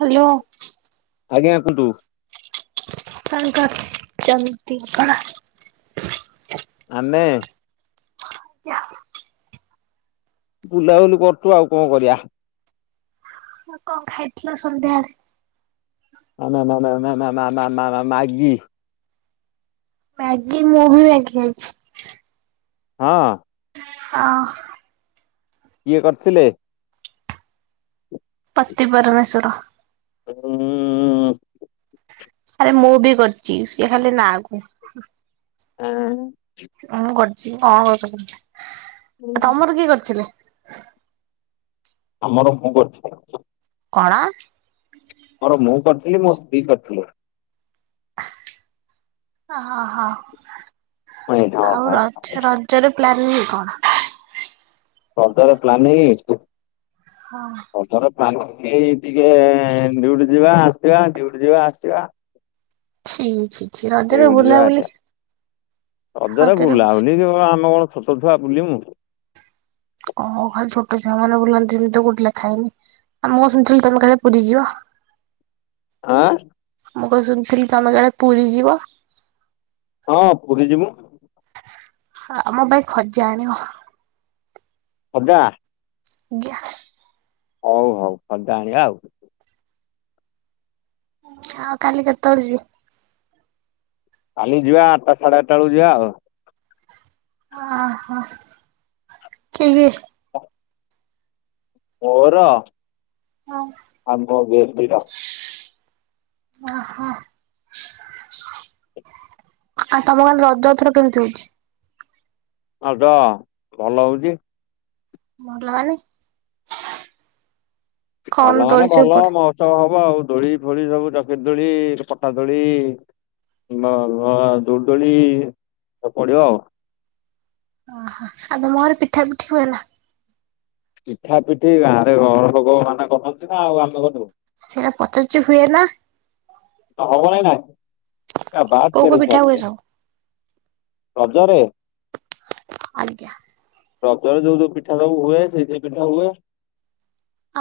Hello ଆଜ୍ଞା କୁହନ୍ତୁ? କଣ କରୁଛନ୍ତି ଆପଣ? ଆମେ? ଆଜ୍ଞା। ବୁଲାବୁଲି କରୁଛୁ ଆଉ କଣ କରିବା। ହଁ କଣ ଖାଇଥିଲ ସନ୍ଧ୍ୟାବେଳେ? ଆ ମା-ମା-ମା-ମା-ମା-ମା-ମାଗି। ମ୍ୟାଗି ମୁଁ ବି ମ୍ୟାଗି ଖାଇଛି। ହଁ? ହଁ। କିଏ କରିଥିଲେ? ପତି ପରମେଶ୍ୱର। ହୁଁ ଆରେ ମୁଁ ବି କରିଛି ସିଏ ଖାଲି ନାଆଁ କୁ। ଆଁ ମୁଁ କରିଛି କଣ [unintelligible] ତମର କିଏ କରିଥିଲେ? ଆମର ମୁଁ କରିଛି। କଣ? ଆମର ମୁଁ କରିଥିଲି ମୋ ସ୍ତ୍ରୀ କରିଥିଲେ। ହା ଅ ହଁ ହଁ ହଁ ଆଉ ହଁ। ରଜ ର ରଜର ପ୍ଲାନିଂ କଣ? ରଜ ର ପ୍ଲାନିଙ୍ଗ? ହଁ। ଏଥର ପ୍ଲାନିଙ୍ଗ ଟିକେ ଡିଉଟି ଯିବା ଆସିବା ଡିଉଟି ଯିବା ଆସିବା। ଛି ଛି। ଛି ରଜରେ ଡିଉଟି ଯିବା ବୁଲାବୁଲି ଆସିବା ଅଦରେ ରଜରେ ବୁଲା ବୁଲି କେବଳ ଆମେ କଣ ଛୋଟ ଛୁଆ ବୁଲିମୁ। କଁ ଖାଲି ଛୋଟ ଛୁଆ ମାନେ ବୁଲନ୍ତିନି କୋଉଥି ଲେଖା ହେଇନି। ମୁଁ ଶୁଣିଥିଲି ତମେ କାଳେ ପୁରୀ ଯିବ। ଆଁ। ମୁଁ କଣ ଶୁଣିଥିଲି ତମେ କାଳେ ପୁରୀ ଯିବ। ହଁ ପୁରୀ ଯିମୁ। ଆମ ପାଇଁ ଖଜା ଆଣିବ। ଖଜା। ଜ୍ଞା। ହଉ ହଉ ଖଜା ଆଣିବା ଆଉ। [unintelligible] କାଲି କେତେବେଳେ ଯିବ। କାଲି ଯିବା ଆଟଟା ସାଢେ ଆଟଟା ବେଳକୁ ଯିବା ଆଉ। ଆ ହ କିଏ କିଏ। ମୋର ଆମ ବେବୀ ର। ଓ ହ। ଆଉ ତମ ଗାଁରେ ରଜ ଏଥର କେମିତି ହଉଚି। ଆଉ ତ ଭଲ ହଉଚି। ଭଲ ମାନେ। କଣ ଭଲ ଦୋଳି ମାନେ ସବୁ ଭଲ ପଡେ? ମହୋତ୍ସବ ହବ ଆଉ ଦୋଳି ଫୋଳି ସବୁ ଚକିର ଦୋଳି ପଟା ଦୋଳି [unintelligible] ଦୋଳିଦୋଳି ସବୁ ପଡିବ ଆଉ। ଓହୋ ଆଉ ତମ ଘରେ ପିଠା ପିଠି ହୁଏ ନା। ପିଠା ପିଠି ଗାଁ ରେ ଘର ଲୋକ ମାନେ କରନ୍ତି ନା ଆଉ ଆମେ କରିବୁ। ସେୟା ପଚାରୁଚି ହୁଏ ନା। ହ ହବନେଇନା କୋଉ କୋଉ [unintelligible] ପିଠା ହୁଏ ସବୁ? ରଜରେ। ଆଜ୍ଞା। ରଜରେ ଯୋଉ ଯୋଉ ପିଠା ସବୁ ହୁଏ ସେଇ ସେଇ ପିଠା ହୁଏ।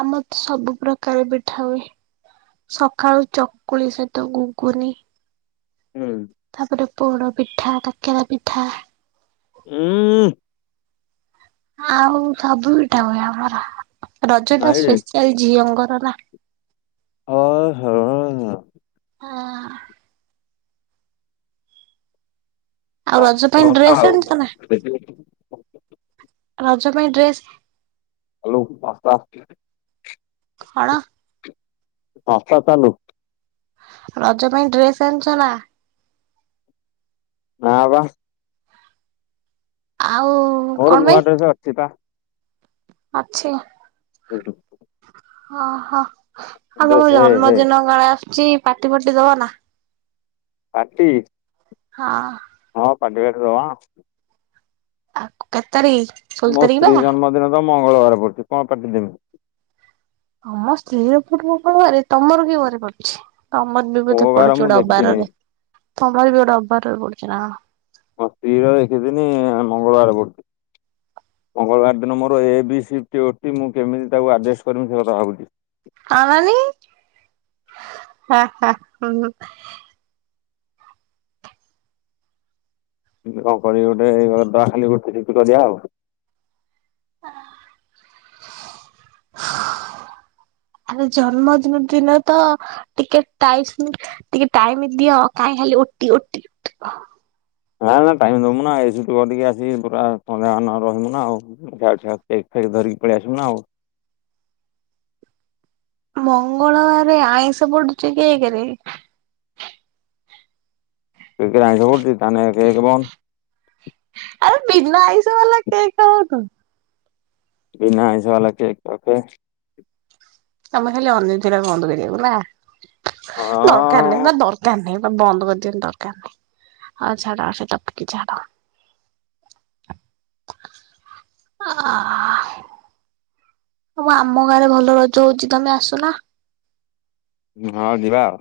ଆମ ତ ସବୁ ପ୍ରକାର ପିଠା ହୁଏ। ସଖାଳୁ ଚକୁଳି ସହିତ ଗୁଗୁନି। ଉଁ। ତାପରେ ପୋଡ ପିଠା କାକେରା ପିଠା। ଉଁ। ଆଉ ସବୁ ପିଠା ହୁଏ ଆମର ରଜ ଟା ନାଇଁରେ ସ୍ପେଶାଆଲ ଝିଅଙ୍କର ନା। ଓହୋ। ହଁ। ଆଉ ରଜ ଭଲ ପାଇଁ କଥା ଡ୍ରେସ ଆଉ ଆଣିଚ ନା ଦେଖିବୁ ରଜ ପାଇଁ ଡ୍ରେସ। ହ୍ୟାଲୋ [unintelligible] ଖଣ। ସଂସ୍ଥା ଚାଲୁ। ରଜ ପାଇଁ ଡ୍ରେସ୍ ଆଣିଚ ନା। ନାଁ ବା। ଆଉ କଣ ମୋର ନୂଆ ପାଇଁ ଡ୍ରେସ ଅଛି ପା। ଅଛି। ହୁଁ। ଓହୋ ଡ୍ରେସ ଆଉ ହେ ତମ ହେ ଜନ୍ମଦିନ କାଳେ ଆସୁଚି ପାଟି ପାଟି ଦବ ନା। ପାଟି। ହଁ। ହଁ ପାଟିଫାଟି ଦବା। ଆଉ କେତେ ତାରିଖ? ଷୋହଳ ମୋ ତାରିଖ ସ୍ତ୍ରୀ ବା ଜନ୍ମଦିନ ତ ମଙ୍ଗଳବାର ପଡୁଛି କଣ ପାର୍ଟି ଦେମି? ଆମ ସ୍ତ୍ରୀ ର ଫୁଣି ମଙ୍ଗଳବାରେ ତମର କିଏ ଘରେ ପଡୁଛି? ତମର ବି ମୋ ବୋଧେ ବାର ପଡୁଛି ମୁଁ ଗୋଟେ ଦେଖିନି। ଅବାରରେ ତମର ବି ଗୋଟେ ଅବାରରେ ପଡୁଛି ନା କଣ? ମୋ ସ୍ତ୍ରୀ ର ଏକ ଦିନି ମଙ୍ଗଳବାର ବାର ପ ମଙ୍ଗଳବାର ଦିନ ମୋର ଏ ବି ସିଫ୍ଟି ଓ ଟି ମୁଁ କେମିତି ତାକୁ ଆଡ଼ଜଷ୍ଟ କରିମି ସେ କଥା ଭାବୁଛି? ଆନାନି ହାଁ ହାଁ। [inaudible] କଣ କରିକି ଗୋଟେ ଇଏ କର୍ଦବା ଖାଲି ରୁଟି ଫିଷ୍ଟ କରିବା ଆଉ। ଆଃ ଆରେ ଜନ୍ମଦିନ ଦିନ ତ ଟିକେ ଟାଇସ ଟିକେ ଟାଇମ ଦିଅ କାହିଁ ଖାଲି ଓ ଟି ଓ ଟି ନା ନା ଟାଇମ ଦବୁ ନା ଏସଠୁ କରିକି ଆସି ପୁରା ସନ୍ଧ୍ୟା ମାନ ରହିବୁ ନା ଆଉ। [unintelligible] ଧରିକି ପଳେଇ ଆସିବୁ ନା ଆଉ। ମଙ୍ଗଳବାର ଆଇଁଷ ପଡୁଛି କେକରେ ସେଇତୀରେ ଆଇଁଷ ପଡୁଚି ତାହେନେ କେକ ବନ୍ଦ୍। ଆରେ ବିନା ଆଇଁଷ ବାଲା କେକ ଖାବୁ ତୁ। ବିନା ଆଇସ ବାଲା କେକ୍ ରକେ ତମର ଖାଲି ହେଲେ ଅନେଇ ଥିଲ ବନ୍ଦ କରିବାକୁ ନା। ହଁ। କାଲି ନା ଦରକାର ନାହିଁ ତ ବନ୍ଦ କରଦିଅ ନି ଦର୍କର ନାହିଁ ଆ ଛାଡ ଅ ସେ ଟପକି ଛାଡ। ଆଃ ମୋ ମାମୁଁ ଘରେ ଭଲ ରଜ ହଉଛି ତମେ ଆସୁନ? ହଁ ଯିବା ଆଉ।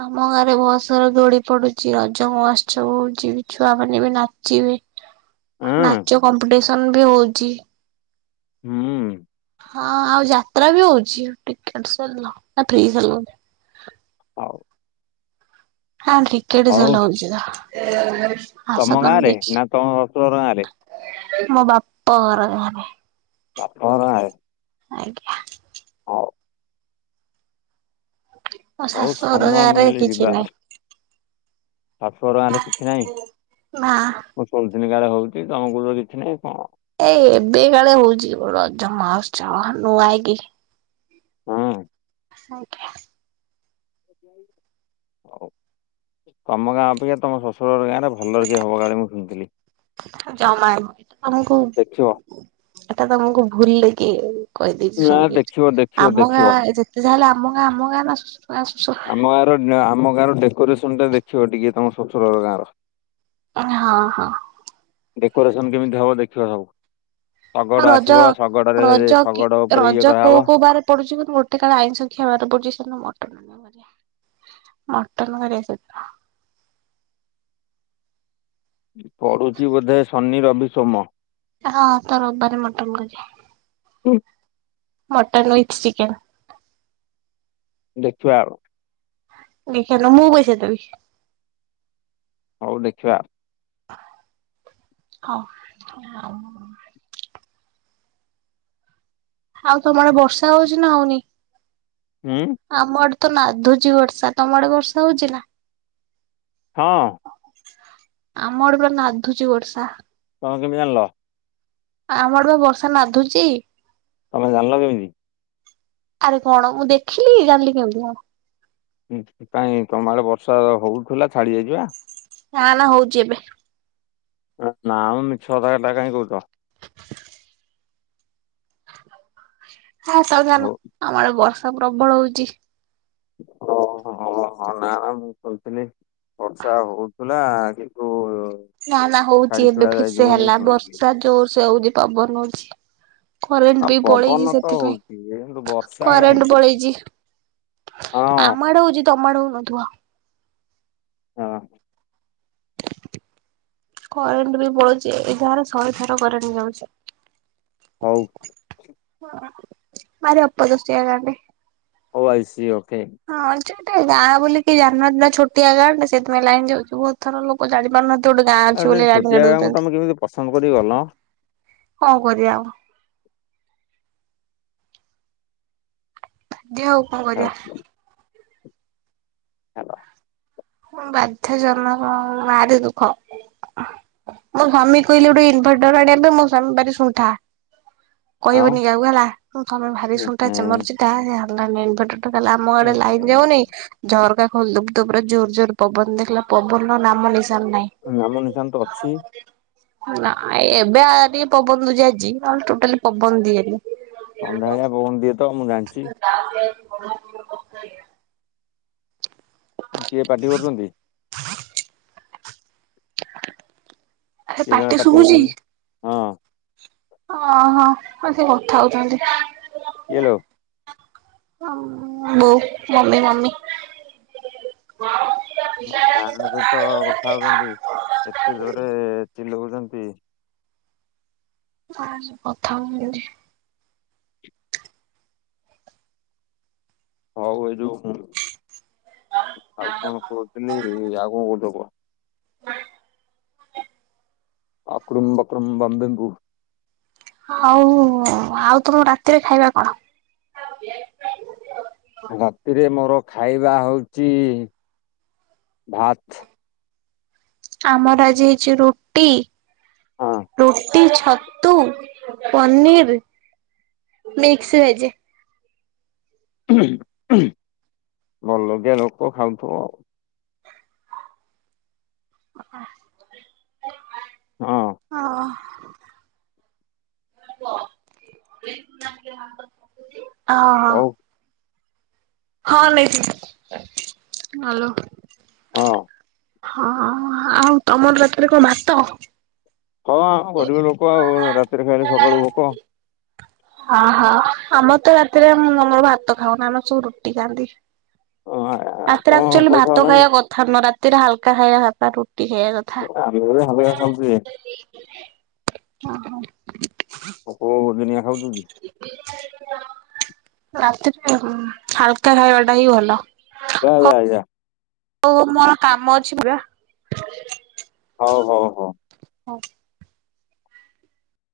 ଆମ ଗାଁରେ ବ ସାର ଦୋଳି ପଡୁଛି ରଜ ମହୋତ୍ସବ ହଉଛି ଛୁଆ ମାନେ ବି ନାଚିବେ। ହଁ ନାଚ କମ୍ପିଟିସନ ବି ହଉଛି। ହୁଁ। ହଁ ଆଉ ଯାତ୍ରା ବି ହଉଛି ଟିକେଟ ସେଲ ନା ଫ୍ରି ସେଲ ହଉ। ହଁ ଟିକେଟ ହଉ ସେଲ ହଉଛି ରହ। ତମ ଗାଁରେ ନା ତମ ଶାଶୁଘର ଗାଁରେ ମୋ ବାପଘର ଗାଁରେ ବାପଘର ଗାଁ ରେ ଆଜ୍ଞା। ହଉ। ମୋ ହଉ ଶାଶୁଘର ସମୟ ଗାଁରେ ମିଳିଲେ କିଛି ନାହିଁ। ସାତଶଟଙ୍କାଁରେ କିଛି ନାହିଁ ମା [unintelligible] ହଉଛି ତମେ କହୁଚ କିଛି ନାହିଁ କଣ ଏଇ ଏବେ କାଳେ ହଉଛି ରଜ ମହୋତ୍ସବ ନୂଆ ହେଇକି ହୁଁ। ଆଜ୍ଞା। ଯାଉ। ହଉ ତମ ଗାଁ ଅପେକ୍ଷା ତମ ଶଶୁରଘର ଗାଁ ରେ ଭଲେଇକି ହବ କାଳେ ମୁଁ ଶୁଣିଥିଲି। ଜମା ନୁହଁ ତମକୁ ଏଟା ଦେଖିବ ତମକୁ ଏଟା ତମକୁ ଭୁଲେଇକି କହିଦେଇଛି ନା ସ [unintelligible] ଦେଖିବ ଦେଖିବ ଆମ ଦେଖିବ ଗାଁ ଯେତେ ଯାହା ହେଲେ ଆମ ଗାଁ ଆମ ଗାଁ ନା [unintelligible] ଆମ ଗାଁର ଆମ ଗାଁର ଡେକୋରେସନଟା ଦେଖିବ ଟିକେ ତମ ଶଶୁରଘର ଗାଁର ହଁ ହଁ। ଡେକୋରେସନ କେମିତି ହବ ଦେଖିବ ସବୁ। ଆଉ ଶଗଡ ରଜ ଆସିବ ଶଗଡରେ ରଜ କି ଶଗଡ ଉପରେ ରଜ ଇଏ କୋଉ କରାହବ। କୋଉ ବାର ପଡୁଛି କିନ୍ତ ଗୋଟେ କାଳେ ଆଇଁଷ ଖିଆ ବାର ପଡୁଛି ସେଦିନ ମଟନ୍ ମଟନ୍ କରିବା ସେଦିନ। ପଢୁଛି ବୋଧେ ଶନି ରବି ସୋମ ହଁ ତରବର ମୋଟମ ଗଛେ ହୁଁ ମଟନ୍ ଉୱଥ୍ ଚିକେନ୍ ଦେଖିବା ଆଉ ନି ଖେଲ ମୁଁ କସ ତ ବିି ହଉ ଦେଖିବା ହଁ ଆଉ ତମର ବର୍ଷା ହଉଛି ନା ହଉନି ହୁଁ ଆମ ଆଡେ ତ ନାଧୁଛି ବର୍ଷା ତମ ଆଡେ ବର୍ଷା ହଉଛି ନା ହଁ ଆମଡେ ପୁରା ନାଧୁଛି ବର୍ଷା ତମଣ କେମି ଆଣ ଲ ଆମର ବା ବର୍ଷା ନାଧୁଚ ତମେ ଜାଣିଲ କେମିତି ଆରେ କଣ ମୁଁ ଦେଖିଲି ଜାଣିଲି କେମିତି ଆ ସେଥିପାଇ ତମବେଳେ ବର୍ଷା ହଉଥିଲା ଛାଡି ଯାଇଯିବା ନା ନା ହଉଛି ଏବେ ନାଁ ମୁଁ ମିଛଅ କଟା କାହିଁ କହୁଛ ହ ତଧାନ ହଉ ଆମର ବର୍ଷା ପ୍ରବଳ ହଉଛି ଓହୋ ହୋ ନା ମୁଁ କହୁଥିଲି ବର୍ଷା ହଉ ପଲା କିୁ ନା ନା ହଉଛି ଏବେ ଫିସ ହେଲା ଶୁଣିଥିଲି ବର୍ଷା ଜୋର ସେ ହଉଛି ପବନ ହଉଛି କରେଣ୍ଟ ଆଉ ବି ପଳେଇଛି ପବନ ତ ହଉଛି କିନ୍ତୁ ସେଥିପାଇଁ ବର୍ଷା କରେଣ୍ଟ କାହିଁକି ପଳେଇଛି ହଁ ଆମ ଆଡେ ହଉଛି ତମଡ ହଉନଧୁଆ ହଁ କରେଣ୍ଟ ବି ପଳୁଛି ଯାହାର ଶହେଥର କରେଣ୍ଟ ଯାଉଛ ହଉ ହ ମାର ଆପା ଦ ସେଆ କରେ ଓ ଆଇସି ଓକେ ହଁଟା ଗାଁ ବୋଲି କି ଜାିନହାନ୍ତି ନା ଛୋଟିଆ ଗାଁ ଟେ ସେଥିିନାଇ ଲାଇିଁ ଯାଉଛି ବହୁତ ଥର ଲୋକ ଜାଣି ପାରୁନହାନ୍ତି ଆ ସେ ଛୋଟିଆ ଗାଁଙ୍କୁ ତମେ କେମିତି ପସନ୍ଦ କର ଗଲ କଣ କରିବା ଆଉ ଦିଅ ହଉ କଣ କରିବା ଛାଡ଼, ହଲ ବାଧ୍ୟ ଜନ୍ମର ନାରି ଦୁଃଖ ମୋ ସଵାମୀ କହିଲେ ଗୋଟେ ଇନଭର୍ଟର ଆଡେ ଏବେ ମୋ ସଵାମୀ ଭାରି ଶଣ୍ଠା ଆଉ କହିବନି କାକୁ ହେଲାଁ ତମେ ଭାରି ଉଁ, ଶୁଣଟା ଚମରଚଟାର ଆମ ଆଡେ ଲାଇନ ଏହେ, ଯାଉନି ଝରକା ଖୋଲୁ ତ ଜୋ ଯୋର ପବନ ଦେଖିଲା ପବନର ନାମ ନେଇସାର ନାହିଁ ଁମଁ ନିଶାନ୍ତ ଅଛି [unintelligible] ନା ଏବେ ଆିକ ପବନ ଦଝ ଆଜିଲେ ଟୋଟାଲି ପବନ ଦି ସନ୍ଧ୍ୟା ଭଳିଆ ବୋନ ଦିଏ ତ ମୁଁ ଜାଣିଛି [unintelligible] କିଏ ପାଟି କରୁଛନ୍ତି [unintelligible] ଆରେ କିଏ ଜଣ ପାଟି ପାର୍ଟି ଶୁଭୁଛି? କରୁଛନ୍ତି ହଁ ଓହୋ ଆ ସେ କଥା ହଉଛନ୍ତି କଲୋ ହ ବୋଉ ମମି ମମି। ହଁ [unintelligible] ତ କଥା ହଉଛନ୍ତି ଏତେ ଜୋରେ ଚିଲଉଛନ୍ତି। ଆ କଥା [unintelligible] ହଉ ଏଇ ଯୋଉ ଆଉ କଣ କରହୁଛନ୍ତି ଆଉ କଣ କହୁଦ କ ଆପଡ଼ମ୍ ପାକୁଡ଼ମ୍ [unintelligible] ହଉ ଆଉ ତମ ରାତିରେ ଖାଇବା କଣ? [unintelligible] ରାତିରେ ମୋର ଖାଇବା ହଉଛି ଭାତ୍। ଆମର ଆଜି ହେଇଛି ରୁଟି ହଁ ରୁ ରଟି ଛତୁ ପନିର ମିକ୍ସ ଭେଜ। ବଡଲୋକିଆ ଲୋକ ଖାଉଥୁ ଆଉ। ହଁ ଓ। ଓଁ ହ। ହଉ ହଁ ନେଇଥିଲି ହ୍ୟାଲୋ। ହଁ ହଁ ଆଉ ତମର ରାତିରେ କଣ ଭାତ? ହଁ ଆଉ ଗରିବ ଲୋକ ଆଉ ରାତିରେ ଖାଇଲେ ସକାଳୁ ଭୋକ। ଓହୋ ଆମର ତ ରାତିରେ ଆମର ଭାତ ଖାଉନି ଆମେ ସବୁ ରୁଟି ଖାଆନ୍ତି। ଓ। ରାତିରେ ଆକ୍ଚୁଆଲି ଭାତ ଖାଇବା କଥା ନ ରାତିରେ ହାଲକା ଖାଇବା ରୁଟି ଖାଇବା କଥା। [unintelligible] ଓ ହୋ। ପୋକୋ [unintelligible] ଦନିଆ ଖାଉଛୁ। କି ରାତିରେ ହାଲକା ଖାଇବା ଟା ହିଁ ଭଲ। ହଉ [unintelligible] ହଉ ମୋର କାମ ଅଛି ପରା। ହଉ ହଉ ହଉ। ହଁ।